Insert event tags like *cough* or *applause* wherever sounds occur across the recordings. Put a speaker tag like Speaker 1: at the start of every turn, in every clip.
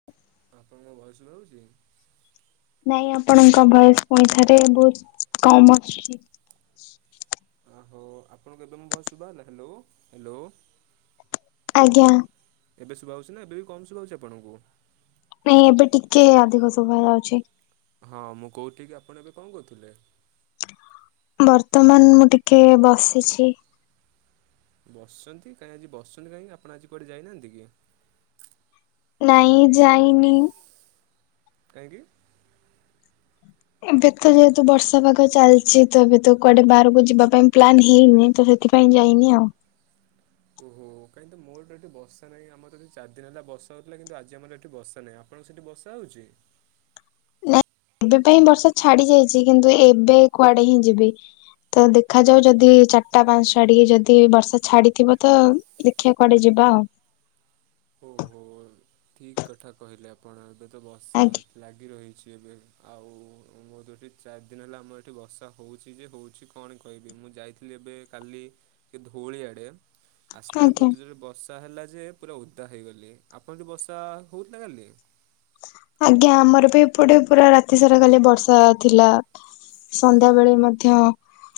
Speaker 1: *inaudible*
Speaker 2: ଆପଣଙ୍କ voice slow ହୋଉଚି।
Speaker 1: ନାଇଁ ଆପଣଙ୍କ ଭଏସ ପୁଣି ଥରେ ବହୁତ କମ ଆସୁଛି
Speaker 2: ଆ ହଉ ଆପଣଙ୍କୁ ଏବେ ମୋ ଭୟସୁଭା ହେଲା ହ୍ୟାଲୋ ହ୍ୟାଲୋ।
Speaker 1: ଆଜ୍ଞା।
Speaker 2: ଏବେ ଶୁବା ହଉଚି ନା ଏବେ ବି କମ ଶୁବା ହଉଚି ଆପଣଙ୍କୁ?
Speaker 1: ନାଇଁ ଏବେ ଟିକେ ଅଧିକ ଶୁଭା ଯାଉଚି।
Speaker 2: ହଁ ମୁଁ କହୁଠି କି ଆପଣ ଏବେ କଣ କରୁଥିଲେ?
Speaker 1: ବର୍ତ୍ତମାନ ମୁଁ ଟିକେ ବସିଛି।
Speaker 2: ବସଛନ୍ତି, କାଇଁ ଆଜି ବସଛନ୍ତି କାହିଁକି ଆପଣ ଆଜି କୁଆଡ଼େ ଯାଇନାହାନ୍ତି କି?
Speaker 1: ନାଇଁ ଯାଇନି।
Speaker 2: କାଇଁକି?
Speaker 1: ଏବେ ତ ଯେହେତୁ ବର୍ଷା ପାଗ ଚାଲିଚି ତ ଏବେ ତ କୁଆଡେ ବାହାରକୁ ଯିବା ପାଇଁ ପ୍ଲାନ୍ ହେଇନି ତ ସେ ଥିପାଇଁ ଯାଇନି ଆଉ।
Speaker 2: ଓହୋ କାଇଁ ତ ମୋ ଏଠି ବସା ନାଇଁ ଆମର ଏଠି ଚାର ଦିନ ହେଲା ବସା ହୋଉଥିଲା କିନ୍ତୁ ଆଜି ଆମର ଏଠି ବସା ନାଇଁ, ଆଉ ଆପଣ ସେଇଠି ବସା ହଉଚି?
Speaker 1: ନାଇ ଏବେ ପାଇଁ ବର୍ଷା ଛାଡି ଯାଇଚି କିନ୍ତୁ ଏବେ କୁଆଡେ ହିଁ ଯିବି। ତ ଦେଖାଯାଉ ଯଦି ଚାଟା ପାଞ୍ଚ ଛାଡିକି ଯଦି ବର୍ଷା ଛାଡିଥିବ ତ ଦେଖିଆ କୁଆଡେ ଯିବା ଆଉ।
Speaker 2: ଓହୋ ଠିକ କଥା କହିଲେ ଆପଣ ଏବେ ତ ବସା
Speaker 1: ଆଜ୍ଞା
Speaker 2: ହ ଲାଗି ରହିଛି ଏବେ ଆଉ ମୋ ତ ଏଠି ଚାରି ଦିନ ହେଲା ଆମର ଏଠି ବସା ହଉଛି ଯେ ହଉଛି। କଣ କହିବି ମୁଁ ଯାଇଥିଲି ଏବେ କାଲି ଏ ଧଉଳି ଆଡ଼େ। ଆସିଲା ଏଳକୁ
Speaker 1: ଆଜ୍ଞା।
Speaker 2: ଏତେ ଜୋରେ ବର୍ଷା ହେଲା ଯେ ପୁରା ଓଦା ହେଇଗଲି ଆପଣ ଠି ବର୍ଷା ହଉଥିଲା କାଲି?
Speaker 1: ଆଜ୍ଞା, ଆମର ବି ଏପଟେ ପୁରା ରାତି ସାରା କାଲି ବର୍ଷା ଥିଲା। ସନ୍ଧ୍ୟାବେଳେ ମଧ୍ୟ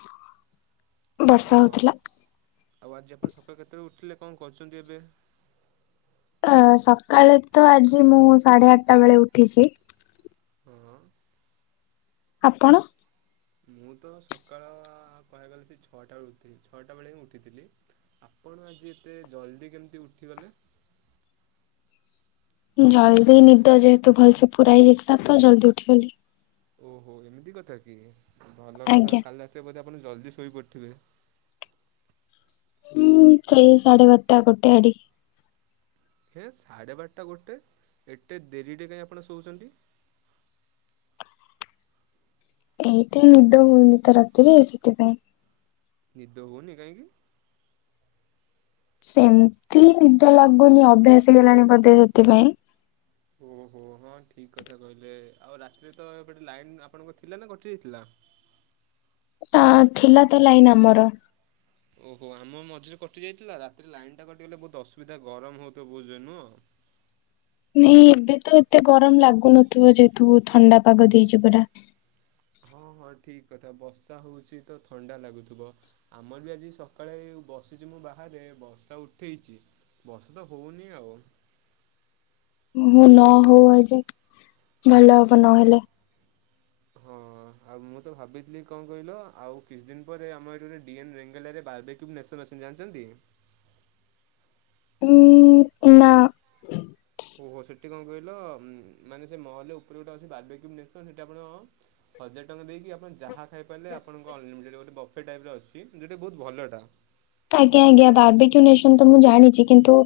Speaker 2: *inaudible* ହଁ
Speaker 1: ବର୍ଷା ହଉଥିଲା।
Speaker 2: ଆଉ ଆଜି ଆପଣ ସକାଳୁ କେତେଏଳେ ଉଠିଲେ କଣ କରୁଚନ୍ତି ଏବେ?
Speaker 1: ଅ ସକାଳେ ତ ଆଜି ମୁଁ ସାଢେ ଆଟଟା ବେଳେ ଉଠିଚି।
Speaker 2: ହଁ।
Speaker 1: ଆପଣ।
Speaker 2: ମୁଁ ତ ସକାଳ କହିବାକୁ ଗଲେ ସେ ଛଅଟା ଳୁ ଉଠି ଛଅଟା ବେଳେ ହିଁ ଉଠିଥିଲି। ଆପଣ ଆଜି ଏତେ ଜଲ୍ଦି କେମିତି ଉଠିଗଲେ?
Speaker 1: ଜଲ୍ଦି ନିଦ ଯେହେତୁ ଭଲସେ ପୁରା ହେଇଯାଇଥିଲା ତ ଜଲ୍ଦି ଉଠିଗଲି।
Speaker 2: ଓହୋ ଏମିତି କଥା କି ଭଲ କଥା
Speaker 1: ଆଜ୍ଞା।
Speaker 2: କାଲି ରାତିରେ ବୋଧେ ଆପଣ ଜଲ୍ଦି ଶୋଇପଡିଥିବେ।
Speaker 1: ହୁଁ ସେଇ ସାଢେ ବାରଟା ଗୋଟେ ଆଡିକି।
Speaker 2: ହେଁ ସାଢ଼େ ବାରଟା ଗୋଟେ ଏତେ ଡେରିଟେ କାଇଁ ଆପଣ ଶୋଉଛନ୍ତି।
Speaker 1: ଏଇଟା ନିଦ ହଉନି ତ ରାତିରେ ସେଥିପାଇଁ।
Speaker 2: ନିଦ ହଉନି କାଇଁକି?
Speaker 1: ସେମତି ନିଦ ଲାଗୁନି ଅଭ୍ୟାସ ହେଇଗଲାଣି ବୋଧେ ସେଥିପାଇଁ।
Speaker 2: ଉଁ ହୁଁ, ହଁ ଠିକ କଥା କହିଲେ ଆଉ ରାତିରେ ତ ଏପଟେ ଲାଇନ୍ ଆପଣଙ୍କ ଥିଲା ନା କଟି ଯାଇଥିଲା।
Speaker 1: ଆ ଥିଲା ତ ଲାଇନ ଆମର।
Speaker 2: ଓହୋ ଆମ ମଝିରେ କଟି ଯାଇଥିଲା ରାତିରେ ଲାଇନ ଟା କଟିଗଲେ ବହୁତ ଅସୁବିଧା ଗରମ ହଉଥିବ ବହୁ ଯୋର ରେ ନୁହଁ।
Speaker 1: ନାଇଁ ଏବେ ତ ଏତେ ଗରମ ଲାଗୁନଥିବ ଯେହେତୁ ଥଣ୍ଡା ପାଗ ଦେଇଚି ପୁରା।
Speaker 2: ହଁ ହଁ ଠିକ କଥା ବସା ହଉଚି ତ ଥଣ୍ଡା ଲାଗୁଥିବ। ଆମର ବି ଆଜି ସକାଳେ ବସିଚି ମୁଁ ବାହାରେ ବର୍ଷା ଉଠେଇଚି। ବର୍ଷା ତ ହଉନି ଆଉ।
Speaker 1: ଉଁ ହୁଁ ନ ହଉ ଆଜି ଭଲ ହବ ନହେଲେ।
Speaker 2: ହଁ। ହଁ ହଁ ମୁଁ ତ ଭାବିଥିଲି କଣ କହିଲ ଆଉ କିଛି ଦିନ ପରେ ଆମର ଏଇଠୁ ଡିଏନ୍ ରେଙ୍ଗେଲିଆ ରେ ବାବି କ୍ୟୁ ନେସନ ଅଛନ୍ତି ଜାଣିଛନ୍ତି?
Speaker 1: ହୁଁ ନା।
Speaker 2: ଓହୋ ସେଠି କଣ କହିଲ ଉଁ ମାନେ ସେ ମଲରେ ଉପରେ ଗୋଟେ ଅଛି ବାର୍ବିକ୍ୟୁ ନେସନ ସେଠି ଆପଣ ହଜାର ଟଙ୍କା ଦେଇକି ଆପଣ ଯାହା ଖାଇପାରିଲେ ଆପଣଙ୍କ ଅନଲିିମିଟେଡ଼ ଗୋଟେ ବଫେ ଟାଇପ୍ ର ଅଛି ଯେଉଟା କି ବହୁତ ଭଲଟା।
Speaker 1: ଆଜ୍ଞା ଆଜ୍ଞା ବାର୍ବଇକ୍ୟୁନେସନ ତ ମୁଁ ଜାଣିଚି କିନ୍ତୁ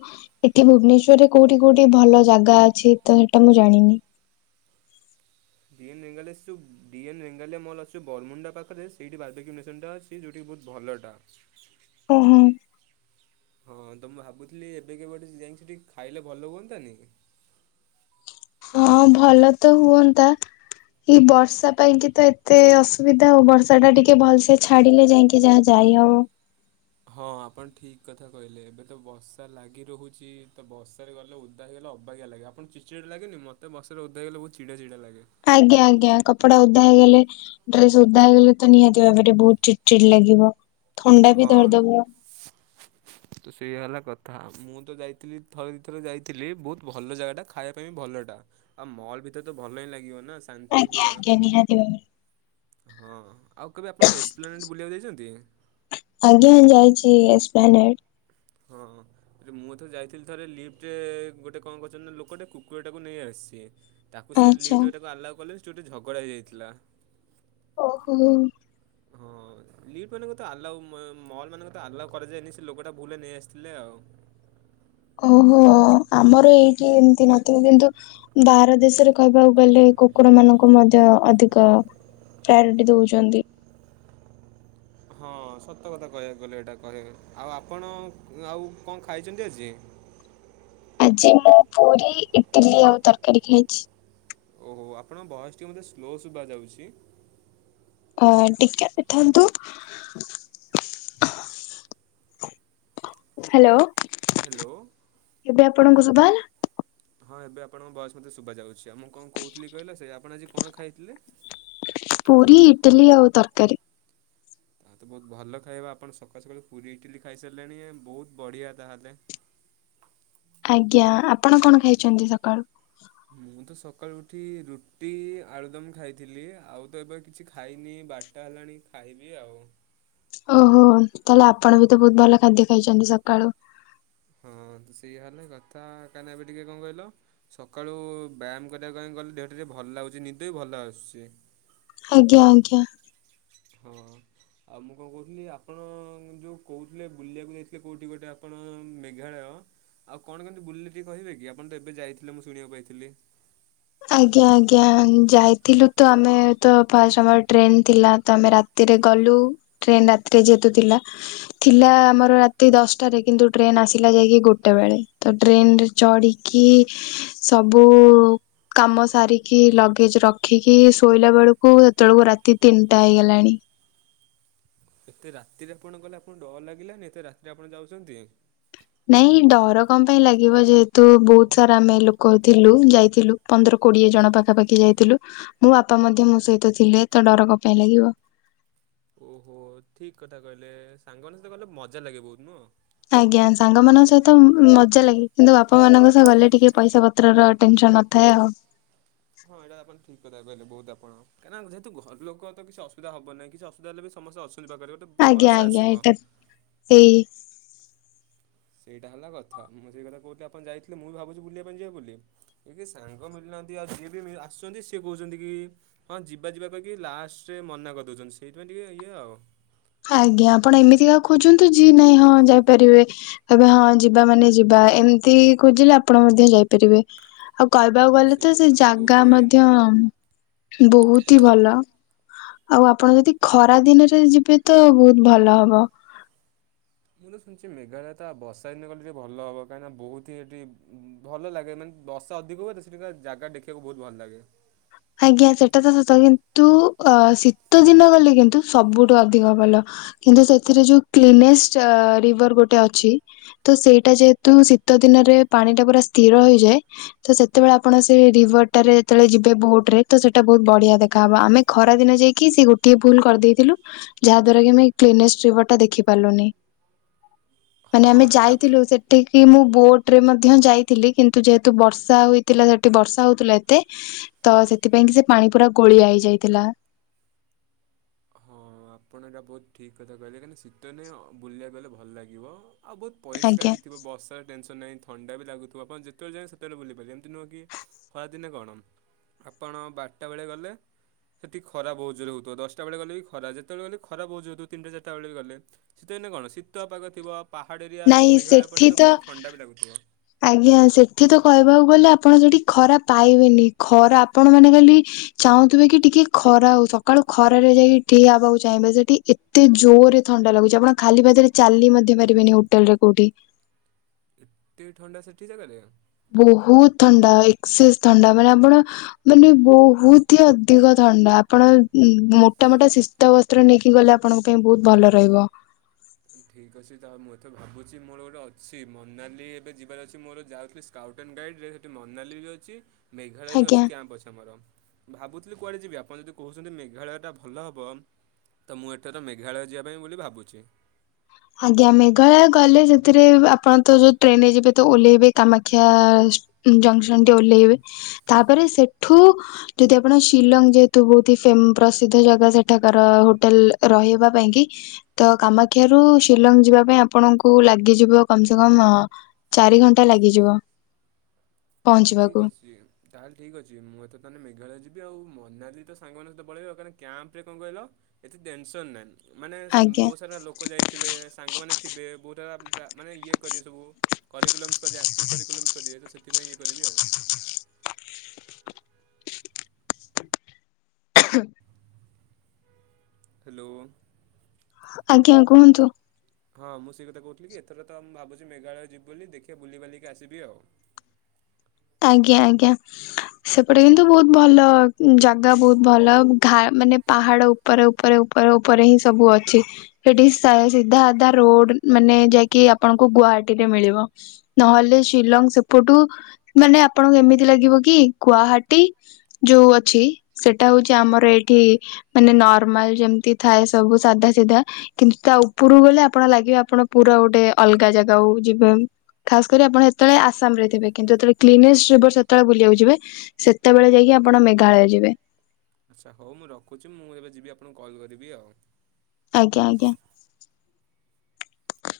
Speaker 1: ଏଠି ଭୁବନେଶ୍ଵରରେ କୋଉଠି କୋଉଠି ଭଲ ଜାଗା ଅଛି ତ ସେଇଟା ମୁଁ ଜାଣିନି।
Speaker 2: ଡିଏନ୍ ରେଙ୍ଗାଲିଆ ଯୋଉ ଡି ଏନ୍ ରେଙ୍ଗାଲିଆ ମଲ୍ ଅଛି ବରମୁଣ୍ଡା ପାଖରେ ସେଇଠି ବାରବିକ୍ୟୁ ନେସନ୍ ଟା ଅଛି। ଚି ଯୋଉଟା କି ବହୁତ ଭଲଟା।
Speaker 1: ଓହୋ।
Speaker 2: ହଁ ତ ମୁଁ ଭାବୁଥିଲି ଏବେ କେବେ ଗୋଟେ ଯାଇ ଙ୍କି ସେଠି ଖାଇଲେ ଭଲ ହୁଅନ୍ତା ନି କି?
Speaker 1: ହଁ ଭଲ ତ ହୁଅନ୍ତା। ଏଇ ବର୍ଷା ପାଇଁ କି ତ ଏତ ଏତେ ଅସୁବିଧା ଆଉ ବର୍ଷା ଟା ଟିକେ ଭଲସେ ଛାଡ଼ିଲେ ଯାଇକି ଯାହା ଯାଇ ହବ।
Speaker 2: ହଁ ଆପଣ ଠିକ କଥା କହିଲେ ଏବେ ତ ବର୍ଷା ଲାଗି ରହୁଚି ତ ବର୍ଷ ବର୍ଷାରେ ଗଲେ ଓଦା ହେଇଗଲେ ଅବାଗିଆ ଲାଗେ। ଆପଣଙ୍କୁ ଚିଡ଼ ଚିଡ଼ା ଲାଗେନି ମତେ ବର୍ଷାରେ ଓଦା ହୋଇଗଲେ ବହୁତ୍ ଚିଡ଼ା ଚିଡ଼ା ଲାଗେ।
Speaker 1: ଆଜ୍ଞା ଆଜ୍ଞା କପଡ଼ା ଓଦା ହେଇଗଲେ ଡ୍ରେସ ଓଦା ହେଇଗଲେ ତ ନିହାତି ଭାବରେ ବହୁତ ଚିଡ ଚିଡ ଲାଗିବ ଥଣ୍ଡା
Speaker 2: ହଁ
Speaker 1: ବି ଧରିଦବ।
Speaker 2: ତ ସେଇୟା ହେଲା କଥା। ମୁଁ ତ ଯାଇଥିଲି ଥରେ ଦୁଇଥରେ ଯାଇଥିଲି। ବହୁତ ଭଲ ଜାଗାଟା ଖାଇବା ପାଇଁ ଭଲଟା। ଆଉ ମଲ୍ ଭିତରେ ତ ଭଲ ହିଁ ଲାଗିବ ନା। ଶାନ୍ତି
Speaker 1: ଆଜ୍ଞା
Speaker 2: ପୁରା
Speaker 1: ଆଜ୍ଞା ନିହାତି ଭାବରେ।
Speaker 2: ହଁ ଆଉ କେବେ ଆପଣ ଏକ୍ସପ୍ଲଆନେଡ ବୁଲିବାକୁ ଯାଇଛନ୍ତି?
Speaker 1: ଆଜ୍ଞା ଯାଇଚି ଏକ୍ସପ୍ଲାନେଟ୍।
Speaker 2: ହଁ ହଁ। ମୁଁ ଏ ତ ଯାଇଥିଲି ଥରେ ଲିଫ୍ଟରେ ଗୋଟେ କଣ କରଚନ୍ତି ନା ଲୋକଟେ କୁକୁରଟାକୁ ନେଇ ଆସିଚି। ତାକୁ ସେ
Speaker 1: ଆଚ୍ଛା
Speaker 2: ଲିପ୍ଟ ରେ ତାକୁ ଆଲାଓ କଲେନି। ସେ ଗୋଟେ ଝଗଡ଼ା ହୋଇଯାଇଥିଲା।
Speaker 1: ଓହୋ।
Speaker 2: ହଁ ଲିଫ୍ଟ ମାନଙ୍କ ତ ଆଲାଓ ମଲ୍ ମାନଙ୍କ ଆଲାଉ କରାଯାଏନି। ସେ ଲୋକଟା ଭୁଲରେ ନେଇ ଆସିଥିଲେ ଆଉ।
Speaker 1: ଓହୋ ଆମର ଏଇଠି ଏମିତି ନଥିବ କିନ୍ତୁ ବାହାର ଦେଶରେ କହିବାକୁ ଗଲେ କୁକୁର ମାନଙ୍କୁ ମଧ୍ୟ ଅଧିକ ପ୍ରାୟୋରିଟି ଦଉଚନ୍ତି।
Speaker 2: ହଁ ସତ କଥା କହିବାକୁ ଗଲେ ଏଇଟା କହିବ। ଆଉ ଆପଣ ଆଉ କଣ ଖାଇଚନ୍ତି ଆଜି?
Speaker 1: ଆଜି ମୁଁ ପୁରି, ଇଟିଲି ଆଉ ତରକାରୀ ଖାଇଚି।
Speaker 2: ଓହୋ ଆପଣଙ୍କ ଭଏସ୍ ଟିକେ ମୋତେ ସ୍ଲୋ ଶୁଭା ଯାଉଚି।
Speaker 1: ଅ ଟିକେ ଅଟକି ଥାଆନ୍ତୁ। ହାଲୋ।
Speaker 2: ହେଲୋ।
Speaker 1: ଶୁଭାଗଲା
Speaker 2: ହଁ ଏବେ ଆପଣଙ୍କ ଭଏସ୍ ମତେ ଶୁଭା ଯାଉଚି। ଆଉ ମୁଁ କଣ କହୁଥିଲି କହିଲ ସେ ଆପଣ ଆଜି କଣ ଖାଇଥିଲେ?
Speaker 1: ପୁରି, ଇଟଲି ଆଉ ତରକାରୀ।
Speaker 2: ତାହେଲେ ତ ବହୁତ ଭଲ ଖାଇବା ଆପଣ ସକାଳୁ ସକାଳୁ ପୁରି, ଇଟିଲି ଖାଇସାରିଲେଣି ବହୁତ ବଢ଼ିଆ ତାହେଲେ।
Speaker 1: ଆଜ୍ଞା ଆପଣ କଣ ଖାଇଛନ୍ତି ସକାଳୁ?
Speaker 2: ମୁଁ ତ ସକାଳୁ ଉଠି ରୁଟି, ଆଳୁଦମ୍ ଖାଇଥିଲି ଆଉ ତ ଏବେ କିଛି ଖାଇନି ବାର ଟା ହେଲାଣି ଖାଇବି ଆଉ।
Speaker 1: ଓହୋ ତାହେଲେ ଆପଣ ବି ତ ବହୁତ ଭଲ ଖାଦ୍ୟ ଖାଇଛନ୍ତି ସକାଳୁ।
Speaker 2: ହଁ ତ ସେଇୟା ହେଲା କଥା କାହିଁକି ନା ଏବେ ଟିକେ କଣ କହିଲ? ସକାଳୁ ବ୍ୟାୟାମ କରିବା ପାଇଁ ଗଲେ ଦେହଟା ଟିକେ ଭଲ ଲାଗୁଛି ନିଦ ବି ଭଲ ଆସୁଛି।
Speaker 1: ଆଜ୍ଞା ଆଜ୍ଞା।
Speaker 2: ହଁ। ଆଉ ମୁଁ କଣ କହୁଥିଲି ଆପଣ ଯେଉ କହୁଥିଲେ ବୁଲିବାକୁ ଯାଇଥିଲେ କେଉଠି ଗୋଟେ ଆପଣ ମେଘାଳୟ ଆଉ କଣ କେମିତି ବୁଲିଲେ ଟିକେ କହିବେ କି ଆପଣ ତ ଏବେ ଯାଇଥିଲେ ମୁଁ ଶୁଣିବାକୁ ପାଇଥିଲି।
Speaker 1: ଆଜ୍ଞା ଆଜ୍ଞା ଯାଇଥିଲୁ ତ ଆମେ ତ ଫାଷ୍ଟ ଆମର ଟ୍ରେନ୍ ଥିଲା ତ ଆମେ ରାତ ରାତିରେ ଗଲୁ ଟ୍ରେନ୍ ରାତିରେ ଯେହେତୁ ଥିଲା। ଥିଲା ଆମର ରାତି ଦଶଟାରେ, କିନ୍ତୁ ଟ୍ରେନ ଆସିଲା ଯାଇକି ଗୋଟେ ବେଳେ ତ ଟ୍ରେନ ରେ ଚଢ଼ିକି ସବୁ କାମ ସାରିକି ଲଗେଜ୍ ରଖିକି ଶୋଇଲା ବେଳକୁ ସେତେବେଳକୁ ରାତି ତିନିଟା ହେଇଗଲାଣି।
Speaker 2: ଏତେ ରାତିରେ ଆପଣ ଗଲେ ଆପଣଙ୍କୁ ଡର ଲାଗିଲାନି ଏତେ ରାତିରେ ଆପଣ ଯାଉଛନ୍ତି।
Speaker 1: ନାଇଁ ଡର କଣ ପାଇଁ ଲାଗିବ ଯେହେତୁ ବହୁତ ସାରା ଆମେ ଲୋକ ଥିଲୁ ଯାଇଥିଲୁ। ପନ୍ଦର କୋଡ଼ିଏ ଜଣ ପାଖାପାଖି ଯାଇଥିଲୁ ମୋ ବାପା ମଧ୍ୟ ମୋ ସହିତ ଥିଲେ ତ ଡର କଣ ପାଇଁ ଲାଗିବ।
Speaker 2: ଓହୋ ଠିକ୍ କଥା କହିଲେ ସାଙ୍ଗମାନଙ୍କ ସହିତ ଗଲେ ମଜା ଲାଗେ ବହୁତ୍ ନୁହଁ?
Speaker 1: ଆଜ୍ଞା ସାଙ୍ଗମାନଙ୍କ ସହିତ ମ ମଜା ଲାଗେ କିନ୍ତୁ ବାପା ମାନଙ୍କ ସହ ଗଲେ ଟିକେ ପଇସା ପ ତ୍ରର ଟେନ୍ ସନ୍ ନଥାଏ ଆଉ।
Speaker 2: ହଁ ଏଇଟା ଆପଣ ଠିକ୍ କଥା କହିଲେ ବହୁତ ଆପଣ କାରଣ ଯେହେତୁ ଘର ଲୋକ ତ କିଛି ଅସୁବିଧା ହବନି କିଛି ଅସୁବିଧା ହେଲେ ବି ସମସ୍ତେ ଅ ଅଛନ୍ତି ପାଖରେ ଗୋଟେ ବ
Speaker 1: ଆଜ୍ଞା ଆଜ୍ଞା ଏଇଟା ସେଇ
Speaker 2: ସେଇଟା ହେଲା କଥା ମୁଁ ସେଇ କଥା କହୁଥିଲି ଆପଣ ଯାଇଥିଲେ ମୁ ବି ଭାବୁଛି ବୁଲିବା ପାଇଁ ଯିବା ବୋଲି। ଏ କେହି ସାଙ୍ଗ ମିଳୁ ନାହାଁନ୍ତି ଆଉ ଯିଏ ବି ମି ଆସୁଛନ୍ତି ସିଏ କହୁଛନ୍ତି କି ହଁ ଯିବା ଯିବା କହିକି ଲାଷ୍ଟ ରେ ମନା କରିଦଉଛନ୍ତି ସେଇଥିପାଇଁ ଟିକେ ଇଏ ଆଉ।
Speaker 1: ଆଜ୍ଞା ଆପଣ ଏମିତି କା ଖୋଜନ୍ତୁ ଯି ନାଇଁ ହଁ ଯାଇପାରିବେ। କହିବେ ହଁ ଯିବା ମାନେ ଯିବା ଏମିତି ଖୁଜିଲେ ଆପଣ ମଧ୍ୟ ଯାଇପାରିବେ। ଆଉ କହିବାକୁ
Speaker 2: ହଁ
Speaker 1: ଗଲେ
Speaker 2: ସେଇ
Speaker 1: ତ ସେ
Speaker 2: କଥା ମୁଁ
Speaker 1: ଜାଗା
Speaker 2: କହୁଛି ଭାଇ
Speaker 1: ମଧ୍ୟ
Speaker 2: ଏମିତି
Speaker 1: ବହୁତ୍ ହିଁ ଭଲ। ଆଉ ଆପଣ ଯଦି ଖରା ଦିନରେ ଯିବେ ତ ବହୁତ୍ ଭଲ ହବ।
Speaker 2: ମୁଁ ତ ଶୁଣିଛି ମେଘାଳୟ ତ ବର୍ଷା ଦିନେ ଗଲେ ଟିକେ ଭଲ ହେବ କାହିଁକିନା ବହୁତ ହିଁ ଏଠି ଉଁ ଭଲ ଲାଗେ ମାନେ ବର୍ଷା ଅଧିକ ହୁଏ ତ ସେଠିକା ଜାଗା ଦେଖିବାକୁ ବହୁତ୍ ଭଲ ଲାଗେ।
Speaker 1: ଆଜ୍ଞା ସେଟା ତ ସତ କିନ୍ତୁ ଅ ଶୀତ ଦିନ ଗଲେ କିନ୍ତୁ ସବୁଠୁ ଅଧିକ ଭଲ। କିନ୍ତୁ ସେଥିରେ ଯୋଉ କ୍ଲିନେଷ୍ଟ ଆ ରିଭର ଗୋଟେ ଅଛି ତ ସେଇଟା ଯେହେତୁ ଶୀତ ଦିନରେ ପାଣି ଟା ପୁରା ସ୍ଥିର ହେଇଯାଏ ତ ସେତେବେଳେ ଆପଣ ସେ ରିଭର ଟାରେ ଯେତେବେଳେ ଯିବେ ବୋଟ୍ ରେ ତ ସେଇଟା ବହୁତ ବଢିଆ ଦେଖାହେବ ଆମେ ଖରା ଦିନେ ଯାଇକି ସେ ଗୋଟଏ ଭୁଲ କରିଦେଇଥିଲୁ। ଯାହା ଦ୍ଵାରା କି ଆମେ କ୍ଲିନେଷ୍ଟ ରିଭର ଟା ଦେଖି ପାରିଲୁନି।
Speaker 2: *inaudible*
Speaker 1: ମାନେ
Speaker 2: ହଁ
Speaker 1: ଆମେ
Speaker 2: ଏଇଟା ଆପଣ
Speaker 1: ଯାଇଥିଲୁ ସେ ସେଠିକି ମୁଁ ବୋଟ୍ ରେ ମଧ୍ୟ ଯାଇଥିଲି କିନ୍ତୁ ଯେହେତୁ ବର୍ଷା ହୋଇଥିଲା ସେଠି ବର୍ଷା ହଉଥିଲା ଏତେ
Speaker 2: *inaudible*
Speaker 1: ତ ସେଥିପାଇଁ କି ସେ ପାଣି ପୁରା ଗୋଳିଆ ହେଇଯାଇଥିଲା।
Speaker 2: ହଁ ଆପଣ ଏଇଟା ବହୁତ ଠିକ୍ କଥା କହିଲେ କାହିଁକିନା ଶୀତ ଦିନେ ଅ ବୁଲିବାକୁ ଗଲେ ଭଲ ଲାଗିବ। ଆଉ ବହୁତ
Speaker 1: ଆଜ୍ଞା।
Speaker 2: ପରିଷ୍କାର ବି ଥିବ ବର୍ଷା ଟେନସନ୍ ନାହିଁ ଥଣ୍ଡା ବି ଲାଗୁଥିବ ଆପଣ ଯେତବେଳେ ଯାଏ ସେତବେଳେ ବୁଲି ପାରିବ ଏମିତି ନୁହଁକି ଖରାଦିନେ କଣ ଆପଣ ବାରଟା ବେଳେ ଗଲେ ସେଠି ଖରା ବହୁତ ଜୋରରେ ହଉଥିବ ଦଶ ସେତେବେଳେ ଗଲେ ବି ଖରା ଯେତେବେଳେ ଗଲେ ଖରା ବୋହୂ ଜୋରେ ହେଉ ତିନିଟା ଚାରିଟା ବେଳେ ବି ଗଲେ ଶୀତଦିନେ କଣ ଶୀତୁଆ ପାଗ ଥିବ ପାହାଡ଼ ଏରିଆ
Speaker 1: ନାଇଁ
Speaker 2: ମେଘାଳୟ ପଟେ
Speaker 1: ସେଠି
Speaker 2: ତ ବହୁତ ଥଣ୍ଡା ବି ଲାଗୁଥିବ।
Speaker 1: ଆଜ୍ଞା ସେଠି ତ କହିବାକୁ ଗଲେ ଆପଣ ସେଠି ଖରା ପାଇବେନି ଖରା ଆପଣ ମାନେ ଖାଲି ଚାହୁଁଥିବେ କି ଟିକେ ଖରା ହଉ ସକାଳୁ ଖରାରେ ଯାଇକି ଠିଆ ହବାକୁ ଚାହିଁବେ ସେଠି ଏତେ ଜୋରେ ଥଣ୍ଡା ଲାଗୁଛି ଆପଣ ଖାଲି ପାଦରେ ଚାଲି ମଧ୍ୟ ପାରିବେନି ହୋଟେଲ ରେ କୋଉଠି?
Speaker 2: ଏତେ ଥାଣ୍ଡା ସେଠି ଜାଗା ରେ।
Speaker 1: ବହୁତ ଥଣ୍ଡା ଏକ୍ସେସ୍ ଥଣ୍ଡା ମାନେ ଆପଣ ମାନେ ବହୁତ ହି ଅଧିକ ଥଣ୍ଡା ଆପଣ ମୋଟା ମୋଟା ସେ ଶୀତ ବସ୍ତ୍ର ନେଇକି ଗଲେ ଆପଣଙ୍କ ପାଇଁ ବହୁତ ଭଲ ରହିବ।
Speaker 2: ଠିକ୍ ଅଛି ତ ମୁଁ ଏତେ ଭାବୁଛି ମୋର ଗୋଟେ ଅଛି ମନାଲି ଏବେ ଯିବାର ଅଛି ମୋର ଯାଉଥିଲି ସ୍କାଉଟ୍ ଆଣ୍ଡ ଗାଇଡ଼୍ର ରେ ସେଇଠି ମନାଲି ବି ଅଛି ମେଘାଳୟ ବି ଅଛି
Speaker 1: ଆଜ୍ଞା
Speaker 2: କ୍ୟାମ୍ପ୍ ଅଛି ଆମର। ଭାବୁଥିଲି କୁଆଡ଼େ ଯିବି ଆପଣ ଯଦି କହୁଛନ୍ତି ମେଘାଳୟଟା ଭଲ ହେବ ତ ମୁଁ ଏଥର ମେଘାଳୟ ଯିବା ପାଇଁ ବୋଲି ଭାବୁଛି।
Speaker 1: ଆଜ୍ଞା ମେଘାଳୟ ଗଲେ ସେଥିରେ ବ ଆପଣ ତ ଯୋଉ ଟ୍ରେନରେ ଯିବେ ତ ଓହ୍ଲେଇବେ କାମାକ୍ଷା ଜଂସନ ଟି ଓହ୍ଲେଇବେ ତାପରେ ସେଠୁ ଯଦି ଆପଣ ଶିଲଙ୍ଗ ଯେହେତୁ ବହୁତ ହି ଫେମ୍ ପ୍ରସିଦ୍ଧ ଜାଗା ସେଠାକାର ହୋଟେଲ ରହିବା ପାଇଁ କି ତ କାମାକ୍ଷା ରୁ ଶିଲଙ୍ଗ ଯିବା ପାଇଁ ଆପଣଙ୍କୁ ଲାଗିଯିବ କମ ସେ କମ ଚାରି ଘଣ୍ଟା ଲାଗିଯିବ।
Speaker 2: ଠିକ
Speaker 1: ପହଞ୍ଚିବାକୁ
Speaker 2: ଅଛି। ତାହେଲେ ଠିକ୍ ଅଛି ମୁଁ ଏଥର ତାହେନେ ମେଘାଳୟ ଯିବି ଆଉ ମନାଲି ତ ସାଙ୍ଗ ମାନଙ୍କ ସହିତ ପଳେଇବି କାରଣ କ୍ୟାମ୍ପରେ କଣ କହିଲ ଏତେ ଟେନସନ ନାହିଁ ମାନେ
Speaker 1: ଆଜ୍ଞା
Speaker 2: ବହୁତ ସାରା ଲୋକ ଯାଇ ଥିବେ ସାଙ୍ଗମାନେ ଥିବେ ବହୁତ ଦାରା ମାନେ ଇଏ କରିବେ ସବୁ କରକୁଲମସ କରି ଆକ୍ଟିଭ୍ କରିକକୁଲମ୍ସ୍ କରିବେ ତ ସେଥିପଁ ଇଏ କରିବି ଆଉ।
Speaker 1: ହଁ *inaudible*
Speaker 2: ହ୍ୟାଲୋ।
Speaker 1: ଆଜ୍ଞା କୁହନ୍ତୁ।
Speaker 2: ହଁ ମୁଁ ସେଇ କଥା କହୁଥିଲି କି ଏଥର ତ ମୁଁ ଭାବୁଛି ମେଘା ଳୟ ଯିବୁ ବୋଲି ଦେଖିବା ବୁଲିି ଵାଲିକି ଆସିବି ଆଉ।
Speaker 1: ଆଜ୍ଞା ଆଜ୍ଞା।
Speaker 2: ହ *inaudible*
Speaker 1: ସେପଟେ କିନ୍ତୁ ବହୁତ ଭଲ ଜାଗା ବହୁତ ଭଲ ଘା ମାନେ ପାହାଡ଼ ଉପ ଉପରେ ଉପରେ ଉପରେ ଉପରେ ହିଁ ସବୁ ଅଛି ସେଠି ସା ସିଧା ଆଧା ରୋଡ ମାନେ ଯାଇକି କି ଆପଣଙ୍କୁ ଗୁହାଟୀ ରେ ମିଳିବ ନହେଲେ ଶିଲଙ୍ଗ ସେପଟୁ ମାନେ ଆପଣଙ୍କୁ ଏମିତି ଲାଗିବ କି ଗୁଆହାଟି ଯୋଉ ଅଛି ସେଇଟା ହଉଛି ଆମର ଏଇଠି ମାନେ ନର୍ମାଲ ଯେମିତି ଥାଏ ସବୁ ସାଧା ସିଧା। କିନ୍ତୁ ତା ଉପରକୁ ଗଲେ ଆପଣ ଲାଗିବେ ଆପଣ ପୁରା ଗୋଟେ ଅଲଗା ଜାଗାକୁ ଯିବେ। ଖାସ କରି ଆପଣ ହେତେବେଳେ ଆସାମ ରେ ଥିବେ କିନ୍ତୁ ଯେତେବେଳେ କ୍ଲିନେଷ୍ଟ ରିଭର ସେତେବେଳେ ବୁଲିବାକୁ ଯିବେ ସେତେବେଳେ ଯାଇକି ଆପଣ ମେଘାଳୟ ଯିବେ।
Speaker 2: ଆଚ୍ଛା ହଉ ମୁଁ ରଖୁଛି ମୁଁ ଏବେ ଯିବି ଆପଣଙ୍କୁ କଲ୍ କରିବି ଆଉ।
Speaker 1: ଆଜ୍ଞା ଆଜ୍ଞା।